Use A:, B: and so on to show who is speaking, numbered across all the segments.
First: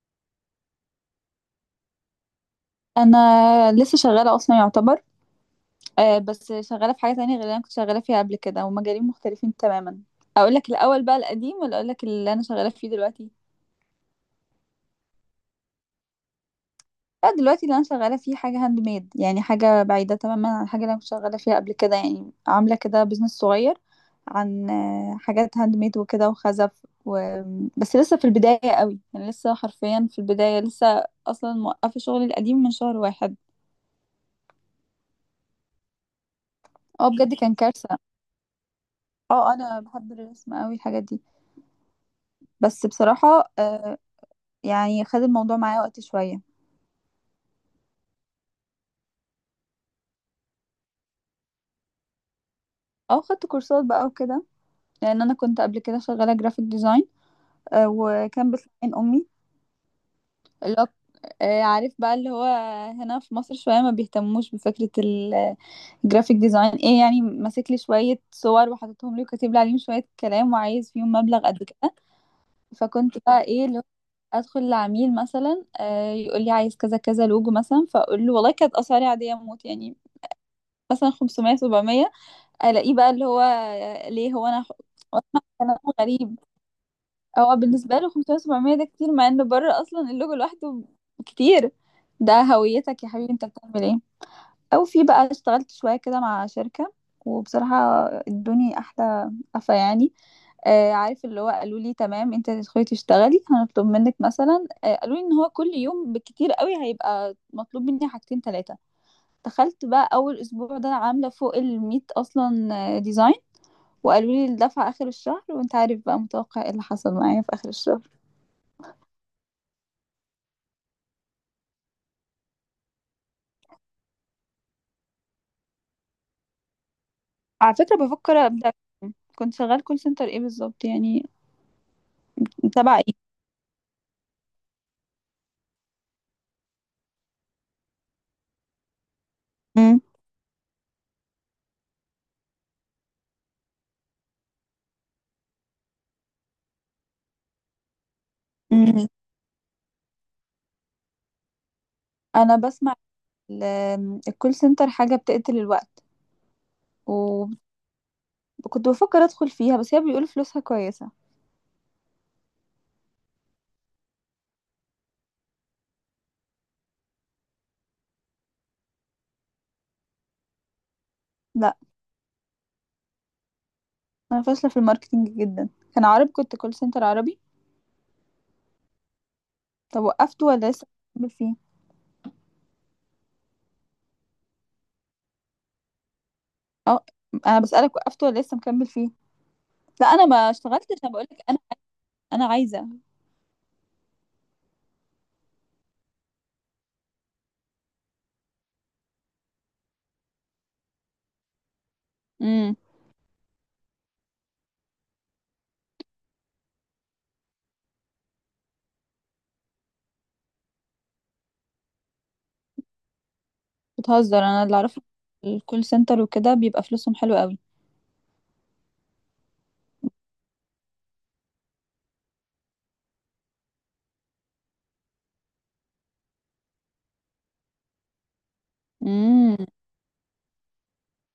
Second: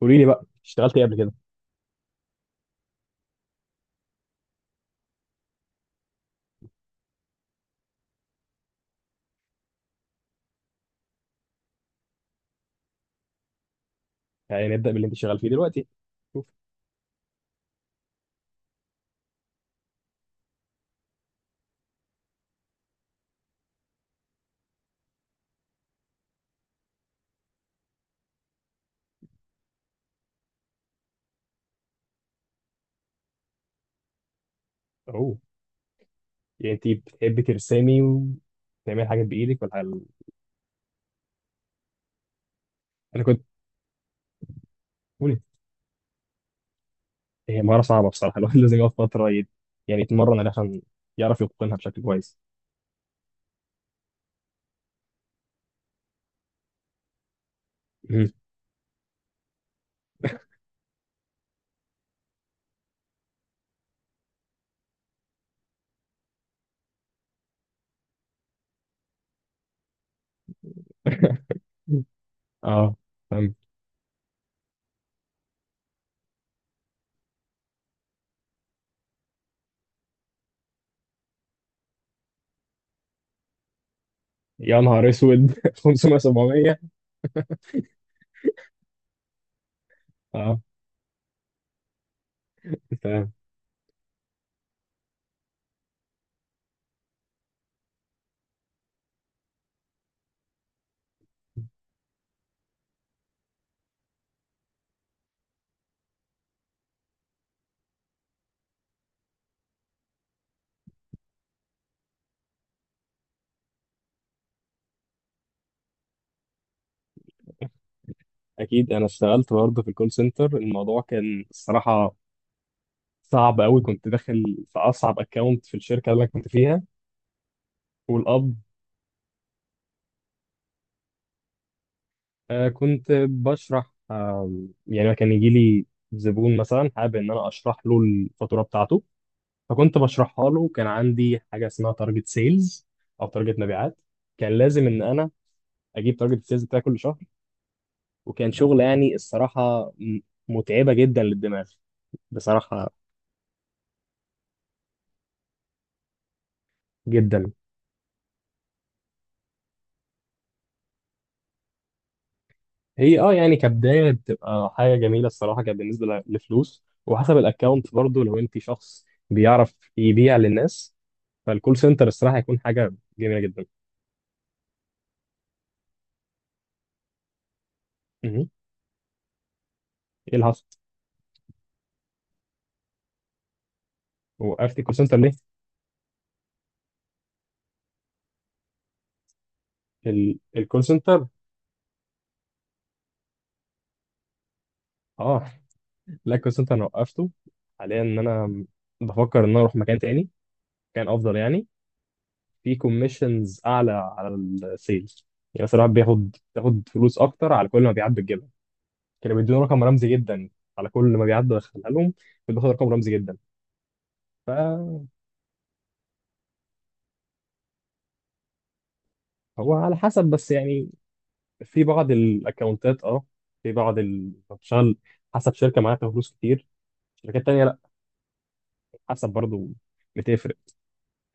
A: قولي لي بقى اشتغلت ايه قبل كده؟
B: انا لسه شغاله اصلا يعتبر. آه، بس شغاله في حاجه تانية غير اللي انا كنت شغاله فيها قبل كده، ومجالين مختلفين تماما. اقول لك الاول بقى القديم ولا اقول لك اللي انا شغاله فيه دلوقتي؟
A: يعني نبدأ باللي انت شغال فيه دلوقتي. شوف.
B: لا، دلوقتي اللي انا شغاله فيه حاجه هاند ميد، يعني حاجه بعيده تماما عن الحاجه اللي انا كنت شغاله فيها قبل كده، يعني عامله كده بزنس صغير عن حاجات هاند ميد وكده وخزف و... بس لسه في البدايه قوي، يعني لسه حرفيا في البدايه، لسه اصلا موقفه شغلي القديم من شهر واحد.
A: اهو. يعني انت
B: اه بجد
A: بتحبي
B: كان كارثه.
A: ترسمي وتعملي حاجات
B: اه
A: بايدك ولا
B: انا بحب الرسم قوي الحاجات دي، بس
A: انا كنت
B: بصراحة، يعني خد
A: قولي.
B: الموضوع معايا وقت شوية،
A: هي مهارة صعبة بصراحة. الواحد لازم يقعد فترة يعني يتمرن عشان يعرف يتقنها بشكل كويس.
B: او خدت كورسات بقى وكده، لان انا كنت قبل كده شغالة جرافيك ديزاين،
A: مم.
B: وكان بتعين امي اللي هو، عارف بقى اللي هو، هنا في مصر شوية ما بيهتموش بفكرة الجرافيك ديزاين ايه، يعني ماسك لي شوية صور وحاططهم لي وكاتب لي عليهم شوية كلام وعايز فيهم مبلغ قد كده.
A: اه،
B: فكنت بقى
A: فاهم.
B: ايه اللي هو ادخل لعميل مثلا، يقول لي عايز كذا كذا لوجو مثلا، فاقول له والله كانت اسعاري عادية موت يعني، مثلا 500 700. الاقيه بقى اللي هو ليه هو انا،
A: يا نهار
B: واسمع
A: اسود.
B: كلام
A: 500
B: غريب.
A: 700.
B: هو بالنسبه له 500 700 ده كتير، مع انه بره اصلا اللوجو
A: اه،
B: لوحده كتير. ده هويتك يا
A: فاهم.
B: حبيبي، انت بتعمل ايه؟ او في بقى اشتغلت شويه كده مع شركه، وبصراحه ادوني احلى قفا يعني. آه، عارف اللي هو قالوا لي تمام انت تدخلي تشتغلي، هنطلب منك مثلا، قالوا لي ان هو كل يوم بالكتير قوي هيبقى مطلوب مني حاجتين ثلاثه. دخلت بقى اول اسبوع ده عامله فوق ال 100 اصلا ديزاين، وقالوا لي الدفعة آخر الشهر، وانت عارف بقى متوقع ايه اللي حصل معايا في آخر الشهر.
A: اكيد انا اشتغلت برضه في الكول سنتر. الموضوع كان الصراحه صعب قوي، كنت داخل في اصعب اكونت في الشركه اللي انا كنت فيها.
B: على فكرة بفكر
A: والاب
B: أبدأ. كنت شغال كول سنتر ايه بالظبط يعني؟ تبع
A: كنت
B: ايه؟
A: بشرح يعني كان يجي لي زبون مثلا حابب ان انا اشرح له الفاتوره بتاعته، فكنت
B: مم.
A: بشرحها له. كان عندي حاجه اسمها تارجت سيلز، او تارجت مبيعات. كان لازم ان انا اجيب تارجت سيلز بتاعي كل شهر، وكان شغل
B: مم.
A: يعني الصراحه متعبه جدا للدماغ،
B: انا
A: بصراحه
B: بسمع ال- الكول سنتر حاجة بتقتل الوقت،
A: جدا.
B: وكنت بفكر ادخل فيها، بس هي بيقولوا فلوسها كويسة.
A: هي اه يعني كبدايه بتبقى حاجه جميله الصراحه، كانت بالنسبه لفلوس، وحسب الاكونت برضه. لو انت شخص بيعرف يبيع للناس
B: لا
A: فالكول سنتر الصراحه هيكون حاجه جميله جدا.
B: انا فاشلة في الماركتينج جدا. كان عربي، كنت كول سنتر عربي.
A: مهم.
B: طب
A: ايه
B: وقفت
A: اللي حصل؟
B: ولا لسه مكمل فيه؟
A: وقفت الكول سنتر ليه؟
B: اه، انا بسألك وقفت ولا لسه مكمل فيه؟ لا انا ما
A: الكول
B: اشتغلتش، انا
A: سنتر.
B: بقولك انا، انا عايزة.
A: اه. لا الكول سنتر انا وقفته، حاليا ان انا بفكر ان انا اروح مكان تاني كان افضل، يعني في كوميشنز اعلى على السيلز. يعني مثلا الواحد بياخد فلوس اكتر على كل ما بيعد بتجيبها. كانوا بيدوني رقم رمزي جدا، على كل ما بيعد بدخلها لهم كنت باخد رقم رمزي جدا.
B: بتهزر؟ انا اللي اعرفه
A: فهو
B: الكول سنتر وكده بيبقى فلوسهم حلوة قوي.
A: على حسب بس يعني، في بعض الاكونتات اه، في بعض بتشتغل حسب شركه. معاها فلوس كتير، شركات تانيه لا، حسب
B: امم.
A: برضه، بتفرق.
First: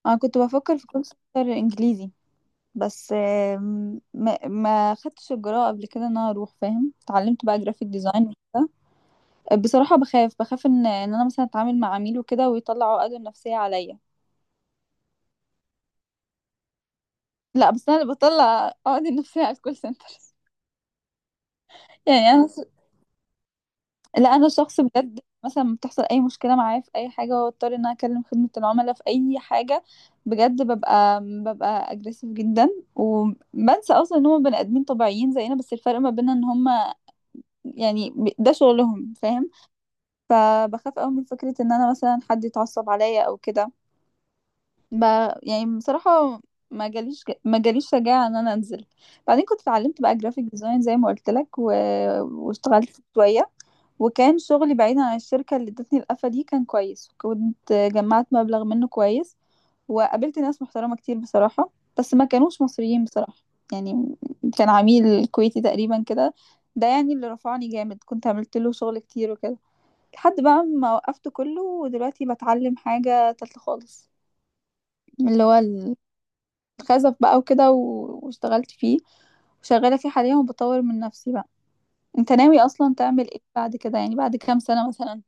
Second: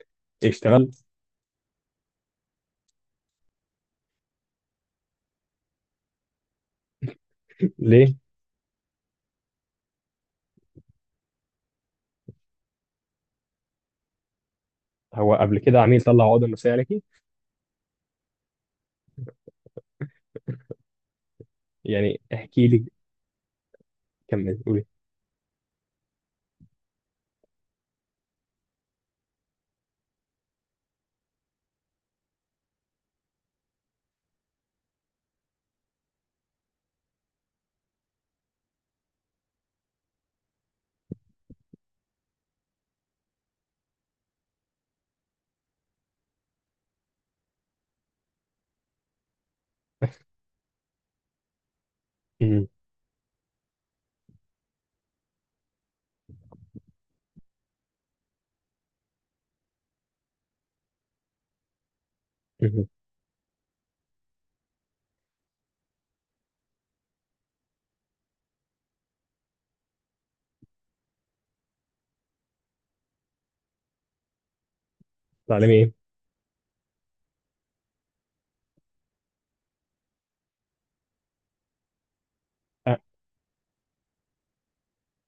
B: انا كنت بفكر في
A: اشتغلت.
B: كول سنتر انجليزي، بس آم، ما ما خدتش الجرأة قبل كده ان انا اروح، فاهم؟ اتعلمت بقى جرافيك
A: ليه؟
B: ديزاين وكده. بصراحة بخاف ان انا مثلا اتعامل مع عميل وكده ويطلع عقده النفسية عليا.
A: هو قبل كده عميل طلع عقده نفسيه عليكي؟
B: لا بس انا اللي بطلع عقدي النفسية على الكول سنتر.
A: يعني
B: يعني انا،
A: احكي لي.
B: لا انا
A: كمل
B: شخص
A: قولي.
B: بجد، مثلا بتحصل اي مشكله معايا في اي حاجه، واضطر ان انا اكلم خدمه العملاء في اي حاجه، بجد ببقى اجريسيف جدا، وبنسى اصلا ان هم بني ادمين طبيعيين زينا، بس الفرق ما بيننا ان هم، يعني ده شغلهم، فاهم؟ فبخاف قوي من فكره ان انا مثلا حد يتعصب عليا او كده، ب... يعني بصراحة ما جاليش شجاعة ان انا انزل. بعدين كنت اتعلمت بقى جرافيك ديزاين زي ما قلت لك،
A: مهم.
B: واشتغلت شوية. وكان شغلي بعيدا عن الشركة اللي ادتني القفة دي كان كويس، وكنت جمعت مبلغ منه كويس، وقابلت ناس محترمة كتير بصراحة، بس ما كانوش
A: مهم.
B: مصريين بصراحة. يعني كان عميل كويتي تقريبا كده، ده يعني اللي رفعني جامد، كنت عملت له شغل كتير وكده، لحد بقى ما وقفت كله، ودلوقتي بتعلم حاجة تالتة خالص، اللي هو
A: تعلمي ايه؟
B: خزف بقى وكده، واشتغلت فيه، وشغالة فيه حاليا، وبطور من نفسي بقى. انت ناوي اصلا
A: أ-
B: تعمل ايه بعد كده، يعني بعد كام سنة مثلا؟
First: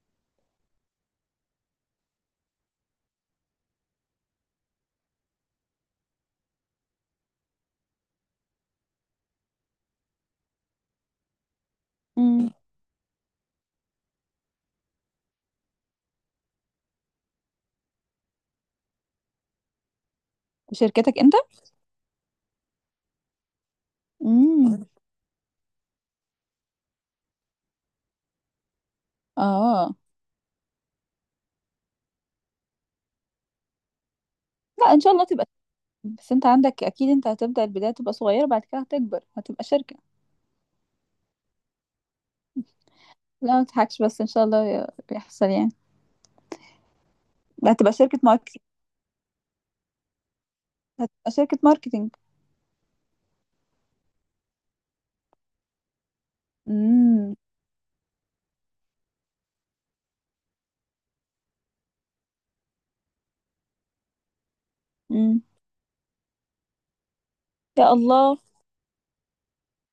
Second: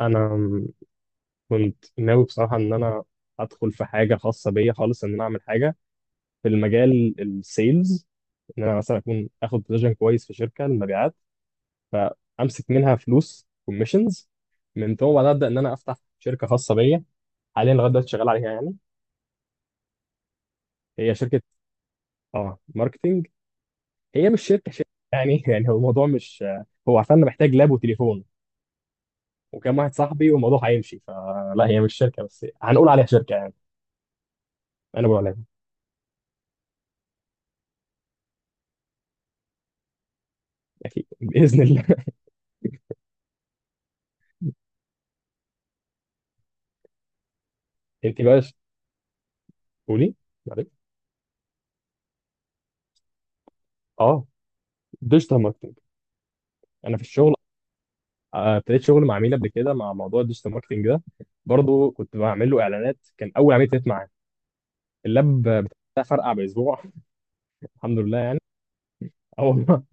A: انا م- كنت ناوي بصراحه ان انا ادخل في حاجه خاصه بيا خالص، ان انا اعمل حاجه في المجال السيلز. ان انا مثلا اكون اخد بوزيشن كويس في شركه المبيعات،
B: امم.
A: فامسك منها فلوس كوميشنز، من ثم بعدها ابدا ان انا افتح شركه خاصه بيا. حاليا لغايه دلوقتي شغال عليها يعني.
B: في
A: هي
B: شركتك انت؟
A: شركه اه ماركتنج. هي مش شركه
B: امم.
A: شركه يعني. يعني هو الموضوع مش، هو عشان انا محتاج لاب وتليفون وكام واحد
B: اه
A: صاحبي والموضوع هيمشي. فلا هي مش شركه، بس هنقول عليها شركه يعني.
B: لا، ان
A: انا
B: شاء
A: بقول
B: الله
A: عليها.
B: تبقى. بس انت عندك اكيد، انت هتبدأ البداية تبقى صغيرة، بعد كده هتكبر، هتبقى شركة.
A: اكيد باذن الله.
B: لا ما تضحكش، بس ان شاء الله يحصل يعني. لا هتبقى شركة
A: انت بقى ش-
B: ماركتينج.
A: قولي. معلش.
B: هتبقى شركة ماركتينج.
A: اه. ديجيتال ماركتنج. انا في الشغل
B: امم.
A: ابتديت شغل مع عميل قبل كده مع موضوع الديجيتال ماركتنج ده، برضه كنت بعمل له اعلانات، كان اول عميل ابتديت معاه. اللاب
B: امم.
A: بتاع فرقع باسبوع.
B: يا
A: الحمد لله
B: الله.
A: يعني. اه والله.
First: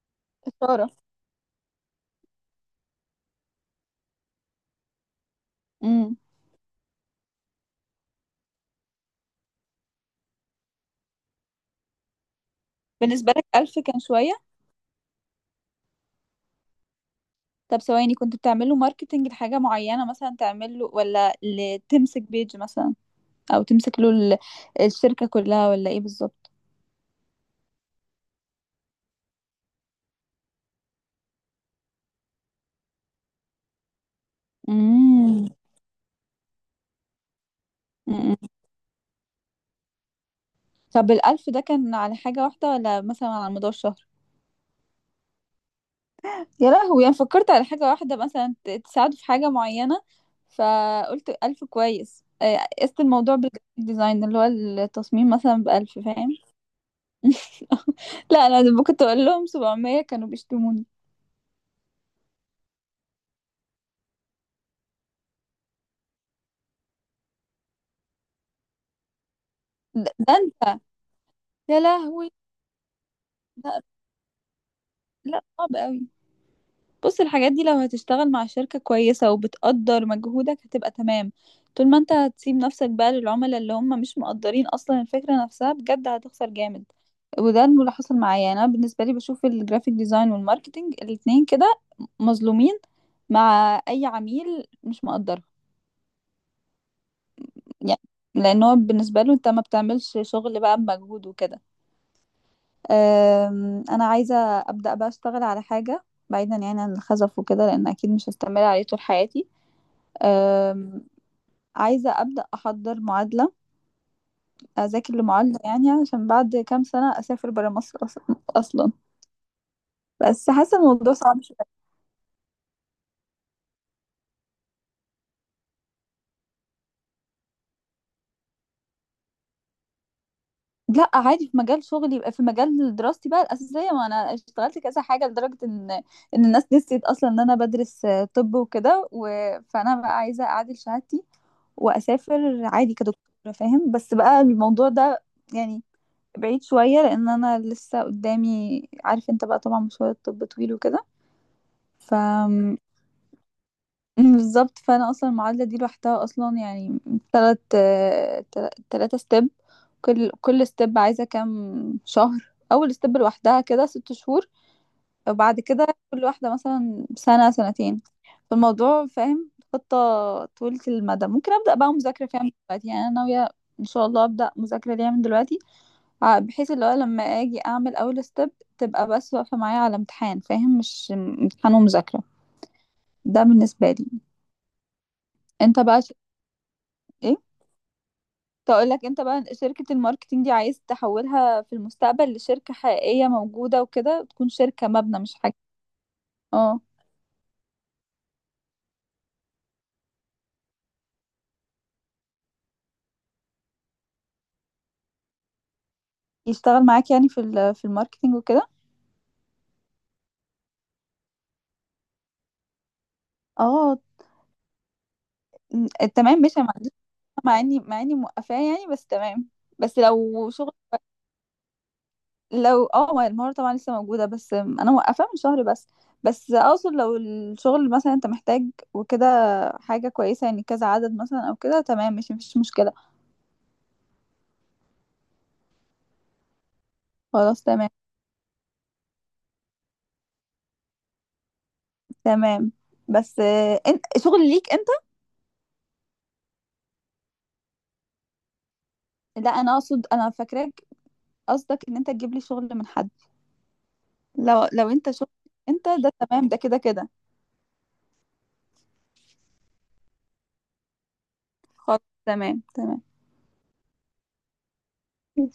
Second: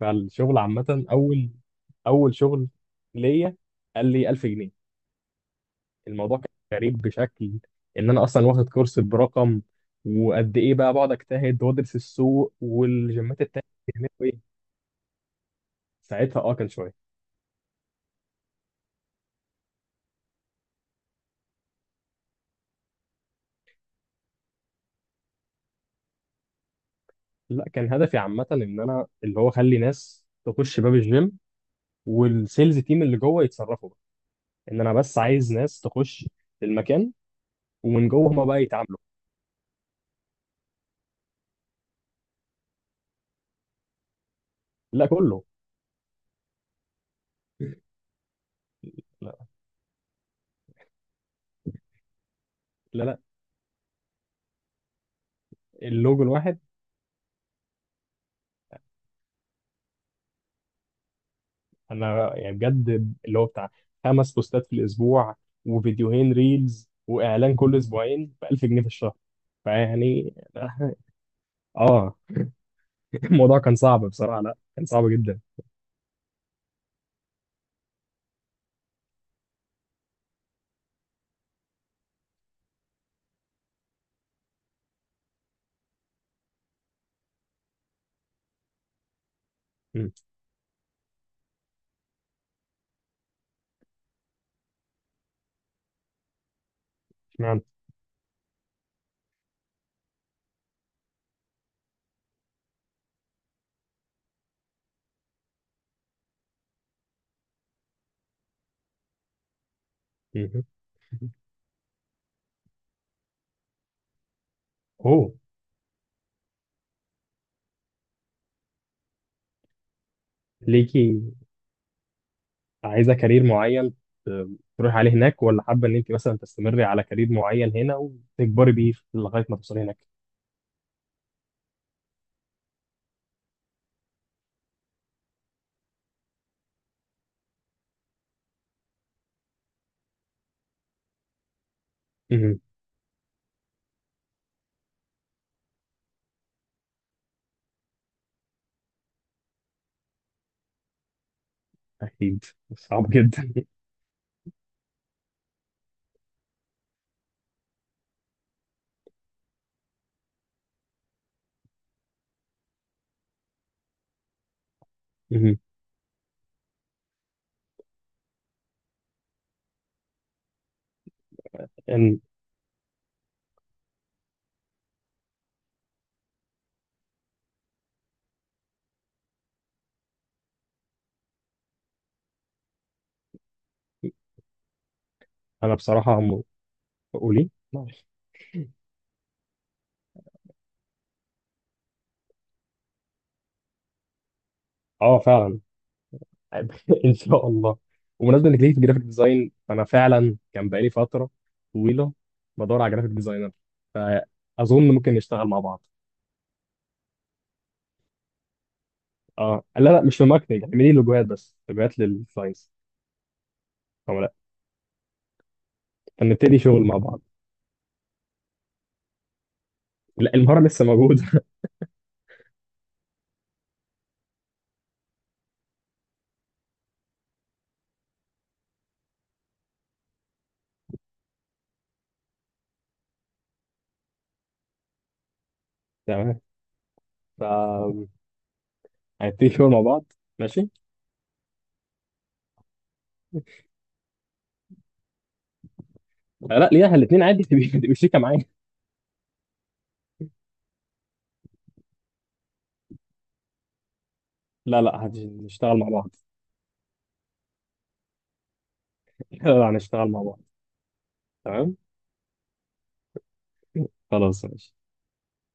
A: فالشغل
B: اشارة.
A: عامه، اول شغل ليا قال لي 1000 جنيه.
B: امم.
A: الموضوع كان غريب بشكل، ان انا اصلا واخد كورس برقم، وقد ايه بقى بقعد اجتهد وادرس السوق
B: بالنسبة
A: والجيمات
B: لك
A: التانية
B: 1000 كان
A: بيعملوا
B: شوية؟
A: ايه. ساعتها اه، كان شويه.
B: طب ثواني، كنت بتعمل له ماركتنج لحاجة معينة مثلا، تعمل له ولا تمسك بيج مثلا، او تمسك له الشركة كلها، ولا ايه بالظبط؟
A: لا كان هدفي عامه ان انا اللي هو اخلي ناس تخش باب الجيم، والسيلز تيم اللي جوه يتصرفوا بقى. ان انا بس
B: امم.
A: عايز ناس تخش المكان، ومن جوه
B: أمم.
A: هما بقى يتعاملوا.
B: طب الـ1000 ده كان على حاجة واحدة، ولا مثلا على مدار الشهر؟
A: لا كله.
B: يا لهوي، يعني فكرت على حاجة واحدة مثلا تساعده في
A: لا،
B: حاجة معينة، فقلت 1000 كويس، قست
A: لا. لا.
B: الموضوع بالجرافيك ديزاين اللي هو التصميم مثلا بـ1000،
A: اللوجو
B: فاهم؟
A: الواحد.
B: لا أنا كنت أقول لهم 700 كانوا بيشتموني.
A: انا يعني بجد اللي هو بتاع خمس بوستات في الاسبوع وفيديوهين ريلز واعلان كل اسبوعين ب 1000 جنيه في الشهر.
B: ده
A: فيعني.
B: ده أنت. يا
A: اه.
B: لهوي.
A: الموضوع كان
B: لا.
A: صعب بصراحه، لا كان صعب جدا.
B: لا صعب قوي. بص الحاجات دي لو هتشتغل مع شركة كويسة وبتقدر مجهودك هتبقى تمام، طول ما انت هتسيب نفسك بقى للعملاء اللي هم مش مقدرين اصلا الفكرة نفسها، بجد هتخسر جامد. وده اللي حصل معايا يعني. انا بالنسبة لي بشوف الجرافيك
A: مم.
B: ديزاين والماركتينج الاتنين كده مظلومين مع اي عميل مش مقدره.
A: اشمعنى.
B: يعني لان هو بالنسبة له انت ما بتعملش شغل بقى بمجهود وكده. انا عايزه ابدا بقى اشتغل على حاجه بعيدا يعني عن الخزف وكده، لان اكيد مش هستمر عليه طول حياتي.
A: مم.
B: أم، عايزه ابدا احضر معادله، اذاكر
A: اوه.
B: لمعادله يعني عشان بعد كام سنه اسافر برا مصر اصلا، بس حاسه الموضوع
A: ليكي
B: صعب شويه.
A: عايزه كارير معين، ت- تروحي عليه هناك، ولا حابه ان انت مثلا تستمري على كارير معين هنا وتكبري بيه لغايه ما توصلي هناك؟
B: لا عادي في مجال شغلي، يبقى في مجال دراستي بقى الاساسيه، ما انا اشتغلت كذا حاجه لدرجه ان الناس نسيت اصلا ان انا بدرس، طب وكده، فانا بقى عايزه اعادل شهادتي
A: مم.
B: واسافر عادي كدكتوره، فاهم؟ بس بقى الموضوع ده يعني بعيد شويه، لان انا لسه قدامي، عارف انت بقى طبعا مشوار الطب طويل وكده. ف
A: اكيد
B: م-
A: صعب جدا.
B: بالظبط. فانا اصلا المعادله دي لوحدها اصلا يعني تلات تلاتة ستيب. كل ستيب عايزه كام شهر. اول ستيب لوحدها كده 6 شهور،
A: مم.
B: وبعد كده كل واحدة مثلا سنة سنتين. فالموضوع، فاهم، خطة طويلة المدى. ممكن أبدأ بقى
A: إن-
B: مذاكرة فيها من دلوقتي، يعني أنا ناوية إن شاء الله أبدأ مذاكرة ليها من دلوقتي، بحيث اللي هو لما أجي أعمل أول ستيب تبقى بس واقفة معايا على امتحان، فاهم؟ مش امتحان ومذاكرة. ده بالنسبة لي.
A: انا
B: أنت بقى ش...
A: بصراحه
B: إيه؟
A: قولي.
B: تقول لك انت بقى شركة الماركتينج دي عايز تحولها في المستقبل لشركة حقيقية موجودة وكده، تكون شركة
A: اه
B: مبنى، مش حاجة.
A: فعلا.
B: اه.
A: ان شاء الله. وبمناسبه انك ليه في الجرافيك ديزاين، فانا فعلا كان بقالي فتره طويله بدور على جرافيك ديزاينر، فاظن ممكن نشتغل مع بعض.
B: يشتغل معاك يعني في في الماركتينج وكده؟
A: اه، لا لا مش في ماركتنج، اعملي لوجوهات بس، لوجوهات للكلاينتس
B: اه.
A: او لا.
B: م، تمام
A: فنبتدي
B: ماشي، انا ما
A: شغل
B: عنديش
A: مع بعض.
B: مع اني موقفاه يعني، بس تمام، بس
A: لا
B: لو
A: المهاره
B: شغل.
A: لسه موجوده.
B: لو اه، ما المهارة طبعا لسه موجودة، بس انا موقفاه من شهر بس. بس اقصد لو الشغل مثلا انت محتاج وكده، حاجة كويسة يعني، كذا عدد مثلا او كده، تمام، مش مفيش مشكلة.
A: تمام. ف
B: خلاص، تمام.
A: هنبتدي شغل مع بعض. ماشي.
B: تمام. بس انت شغل ليك انت؟
A: لا ليها الاثنين عادي. تبقي شريكه معايا.
B: لا انا اقصد، انا فاكراك قصدك ان انت تجيب لي شغل من حد. لو
A: لا لا
B: انت شغل
A: هنشتغل
B: انت
A: مع بعض.
B: ده تمام، ده كده كده.
A: لا لا هنشتغل مع بعض. تمام.
B: خلاص، تمام.
A: خلاص ماشي.
B: تمام.